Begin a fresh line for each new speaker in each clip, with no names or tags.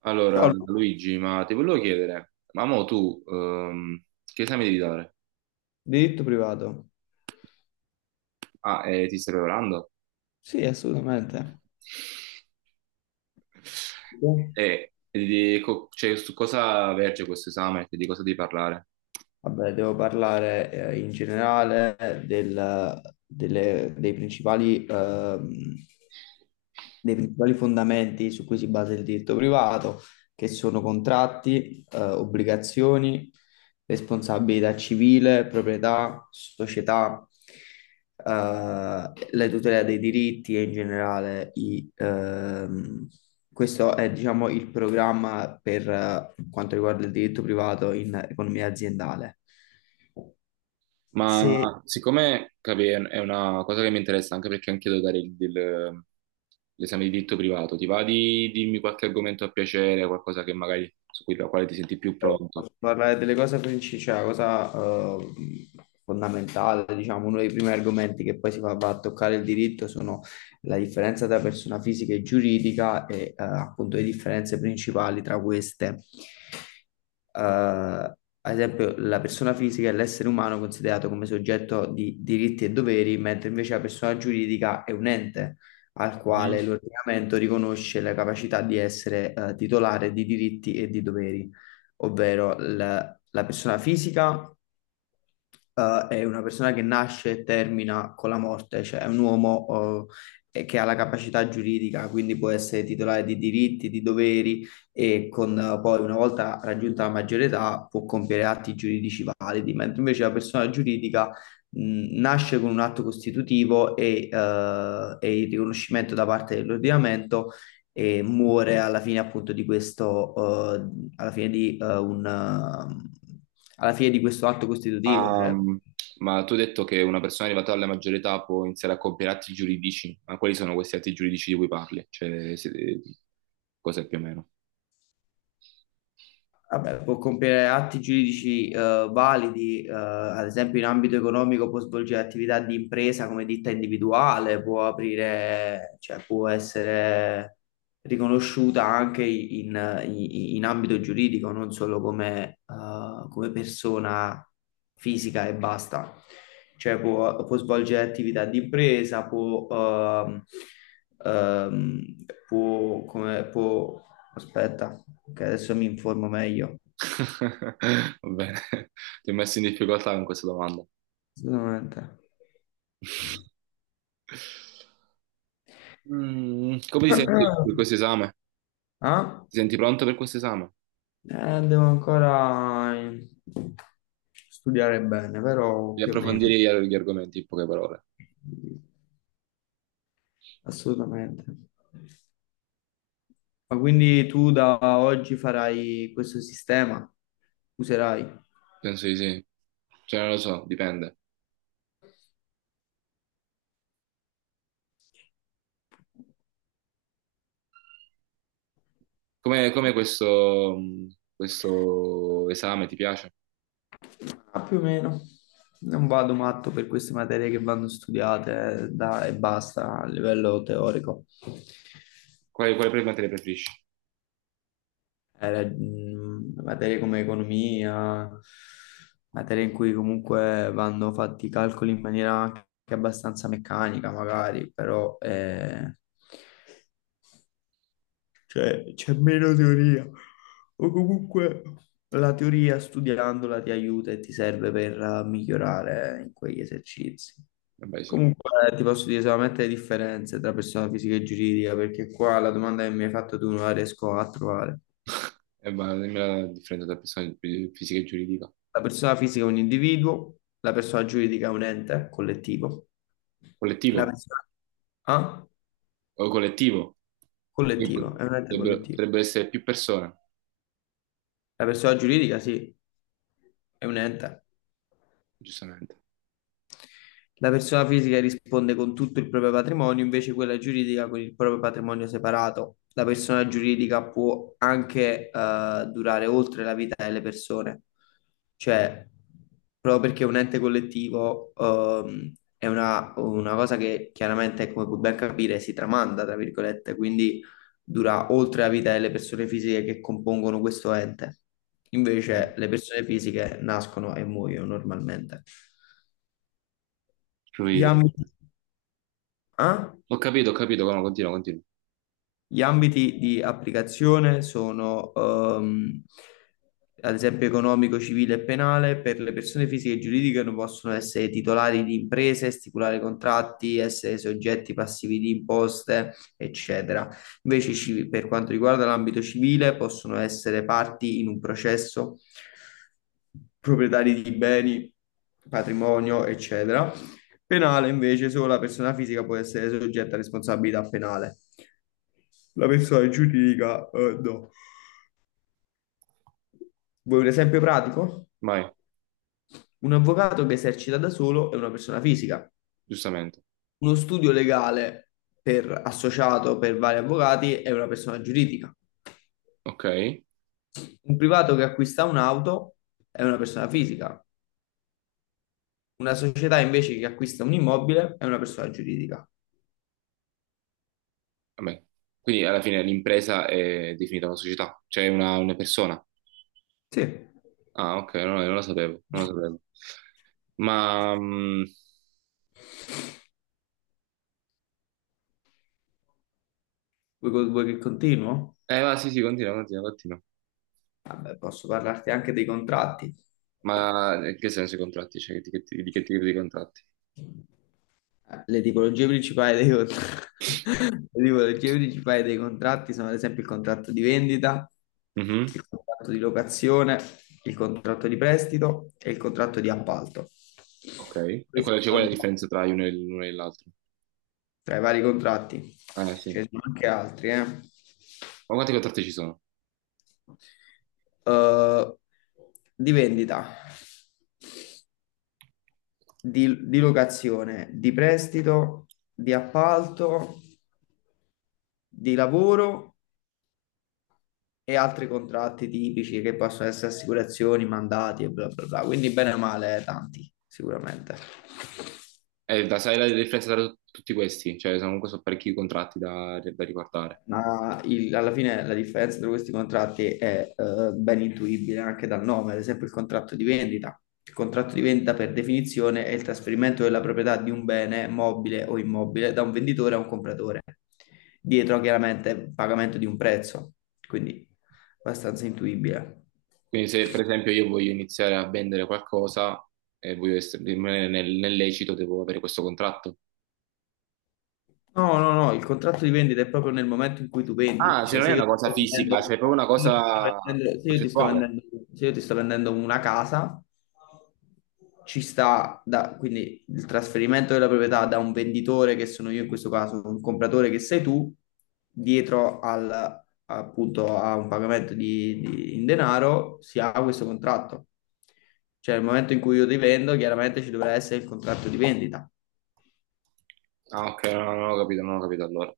Allora,
Ciao,
Luigi, ma ti volevo chiedere, ma mo tu che esame devi dare?
diritto privato.
Ah, ti stai preparando?
Sì, assolutamente.
Cioè, su cosa verge questo esame? Di cosa devi parlare?
Vabbè, devo parlare in generale del- delle- dei principali, ehm, dei principali fondamenti su cui si basa il diritto privato, che sono contratti, obbligazioni, responsabilità civile, proprietà, società, eh, la tutela dei diritti e in generale i. Questo è, diciamo, il programma per quanto riguarda il diritto privato in economia aziendale.
Ma
Sì,
siccome capi, è una cosa che mi interessa anche perché anche io devo dare l'esame di diritto privato, ti va di dirmi qualche argomento a piacere, qualcosa che magari su cui, la quale ti senti più pronto?
posso parlare delle cose principali, cioè la cosa eh, fondamentale, diciamo. Uno dei primi argomenti che poi va a toccare il diritto sono la differenza tra persona fisica e giuridica e appunto le differenze principali tra queste. Eh, Ad esempio, la persona fisica è l'essere umano considerato come soggetto di diritti e doveri, mentre invece la persona giuridica è un ente al quale l'ordinamento riconosce la capacità di essere titolare di diritti e di doveri, ovvero la persona fisica è una persona che nasce e termina con la morte, cioè è un uomo che ha la capacità giuridica, quindi può essere titolare di diritti, di doveri e con, poi una volta raggiunta la maggiore età può compiere atti giuridici validi, mentre invece la persona giuridica nasce con un atto costitutivo e il riconoscimento da parte dell'ordinamento e muore alla fine appunto di questo, eh, alla fine di eh, un, eh, alla fine di questo atto costitutivo,
Ma,
cioè.
ma tu hai detto che una persona arrivata alla maggiore età può iniziare a compiere atti giuridici, ma quali sono questi atti giuridici di cui parli? Cioè, cos'è più o meno?
Vabbè, può compiere atti giuridici validi. Eh, ad esempio in ambito economico può svolgere attività di impresa come ditta individuale, può aprire, cioè può essere riconosciuta anche in ambito giuridico, non solo come, come persona fisica e basta. Cioè può, può svolgere attività di impresa, può, ehm, può, come, può. Aspetta, che adesso mi informo meglio.
Va bene, ti ho messo in difficoltà con questa domanda.
Assolutamente.
Mm, come ti senti per questo esame?
Ah?
Ti senti pronto per questo esame?
Devo ancora studiare bene,
Di
però più o meno.
approfondire gli argomenti, in poche parole.
Assolutamente. Ma quindi tu da oggi farai questo sistema? Userai?
Penso di sì. Cioè, non lo so, dipende. Come questo, questo esame ti piace?
Ah, più o meno. Non vado matto per queste materie che vanno studiate e basta a livello teorico.
Quale materia preferisci?
Era, materie come economia, materie in cui comunque vanno fatti i calcoli in maniera anche abbastanza meccanica, magari, però cioè, c'è meno teoria. O comunque la teoria studiandola ti aiuta e ti serve per migliorare in quegli esercizi.
Vabbè, sì.
Comunque ti posso dire solamente le differenze tra persona fisica e giuridica, perché qua la domanda che mi hai fatto tu non la riesco a trovare.
Ma dimmi la differenza tra fisica e giuridica.
La persona fisica è un individuo, la persona giuridica è un ente collettivo. La
Collettivo
persona... Ah?
o collettivo. Quindi pot-
Collettivo, è un ente
Potrebbero,
collettivo.
potrebbero essere più persone,
La persona giuridica, sì, è un ente.
giustamente.
La persona fisica risponde con tutto il proprio patrimonio, invece quella giuridica con il proprio patrimonio separato. La persona giuridica può anche durare oltre la vita delle persone, cioè proprio perché è un ente collettivo, è una cosa che chiaramente, come puoi ben capire, si tramanda, tra virgolette, quindi dura oltre la vita delle persone fisiche che compongono questo ente.
Mm.
Invece le persone fisiche nascono e muoiono normalmente. Gli
Capito.
ambiti a.
Ho capito, ho capito. No, continua, continua.
Gli ambiti di applicazione sono, ad esempio, economico, civile e penale. Per le persone fisiche e giuridiche non possono essere titolari di imprese, stipulare contratti, essere soggetti passivi di imposte, eccetera. Invece, per quanto riguarda l'ambito civile, possono essere parti in un processo, proprietari di beni, patrimonio, eccetera. Penale invece, solo la persona fisica può essere soggetta a responsabilità penale. La persona giuridica, no. Vuoi un esempio pratico?
Vai,
Un avvocato che esercita da solo è una persona fisica.
giustamente.
Uno studio legale per associato per vari avvocati è una persona giuridica.
Ok.
Un privato che acquista un'auto è una persona fisica. Una società invece che acquista un immobile è una persona giuridica.
Vabbè. Quindi alla fine l'impresa è definita una società, cioè una persona.
Sì.
Ah, ok, no, non lo sapevo, non lo sapevo. Ma... mm,
Vuoi, vuoi che continuo?
eh, va, sì, sì, continua, continua, continua.
Vabbè, posso parlarti anche dei contratti.
Ma in che senso i contratti? Cioè, di che tipo di contratti?
Le tipologie principali le tipologie principali dei contratti sono ad esempio il contratto di vendita,
Mhm.
il contratto di locazione, il contratto di prestito e il contratto di appalto.
Ok. E
Questi
qual è, cioè,
sono
qual è la
diciamo,
differenza tra uno e l'uno e l'altro?
tra i vari contratti,
Sì.
ce ne sono anche altri, eh.
Ma quanti contratti ci sono?
Eh, di vendita, di locazione, di prestito, di appalto, di lavoro e altri contratti tipici che possono essere assicurazioni, mandati e bla bla bla. Quindi bene o male tanti, sicuramente.
Da, sai la differenza tra tutti questi? Cioè, sono comunque sono parecchi contratti da, da riguardare.
Ma alla fine la differenza tra questi contratti è ben intuibile anche dal nome, ad esempio il contratto di vendita. Il contratto di vendita per definizione è il trasferimento della proprietà di un bene mobile o immobile da un venditore a un compratore, dietro chiaramente pagamento di un prezzo, quindi abbastanza intuibile.
Quindi se, per esempio, io voglio iniziare a vendere qualcosa e voglio rimanere nel, nel lecito, devo avere questo contratto.
No, no, no, il contratto di vendita è proprio nel momento in cui tu vendi,
Ah, cioè
cioè
non è
se io
una
ti
cosa
sto
fisica, cioè
vendendo,
è proprio una cosa
se io ti sto
concettuale.
vendendo, se io ti sto vendendo- se io ti sto vendendo una casa, quindi il trasferimento della proprietà da un venditore, che sono io in questo caso, un compratore che sei tu, dietro al, appunto a un pagamento in denaro, si ha questo contratto. Cioè nel momento in cui io ti vendo, chiaramente ci dovrà essere il contratto di vendita.
Ah, ok, no, no, non ho capito, non ho capito allora.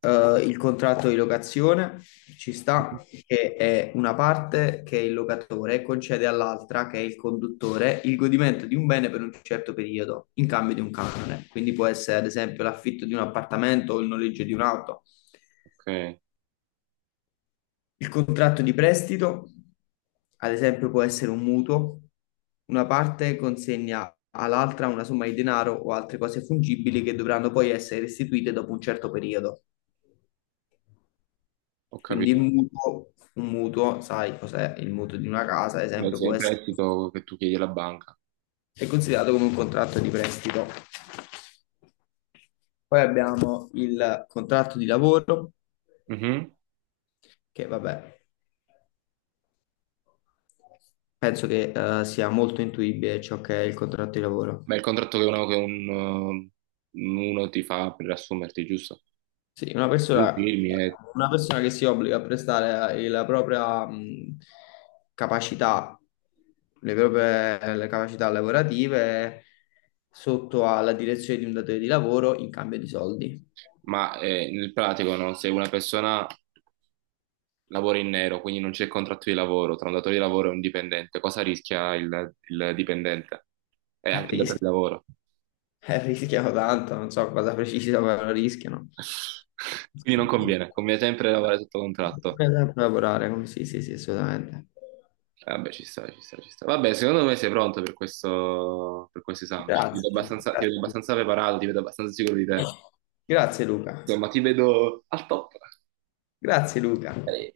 Eh, il contratto di locazione, ci sta, che è una parte, che è il locatore, concede all'altra, che è il conduttore, il godimento di un bene per un certo periodo, in cambio di un canone. Quindi può essere ad esempio l'affitto di un appartamento o il noleggio di un'auto.
Ok,
Il contratto di prestito, ad esempio, può essere un mutuo. Una parte consegna all'altra una somma di denaro o altre cose fungibili che dovranno poi essere restituite dopo un certo periodo.
ho
Quindi il
capito.
mutuo, un mutuo, sai cos'è? Il mutuo di una casa, ad
Beh,
esempio,
sì, è
può
il
essere,
prestito che tu chiedi alla banca.
è considerato come un contratto di prestito. Poi abbiamo il contratto di lavoro,
Mhm.
che vabbè, penso che sia molto intuibile ciò che è il contratto di lavoro.
Ma il contratto che uno ti fa per assumerti, giusto?
Sì,
Tu firmi,
una persona che si obbliga a prestare la propria capacità, le capacità lavorative sotto alla direzione di un datore di lavoro in cambio di soldi.
ma nel pratico, no? Se una persona lavora in nero, quindi non c'è contratto di lavoro tra un datore di lavoro e un dipendente, cosa rischia il dipendente? E
Eh,
anche il datore
ris-
di lavoro.
rischiano tanto, non so cosa precisa, ma rischiano.
Quindi non
Bisogna
conviene, conviene sempre lavorare sotto contratto.
sempre sì, sì, sì, assolutamente.
Vabbè, ci sta, ci sta, ci sta. Vabbè, secondo me sei pronto per questo esame. Cioè, ti vedo
Grazie.
abbastanza, ti vedo
Grazie.
abbastanza preparato, ti vedo abbastanza sicuro di te.
Grazie, Luca.
Insomma, ti vedo al top.
Grazie Luca.
Eh,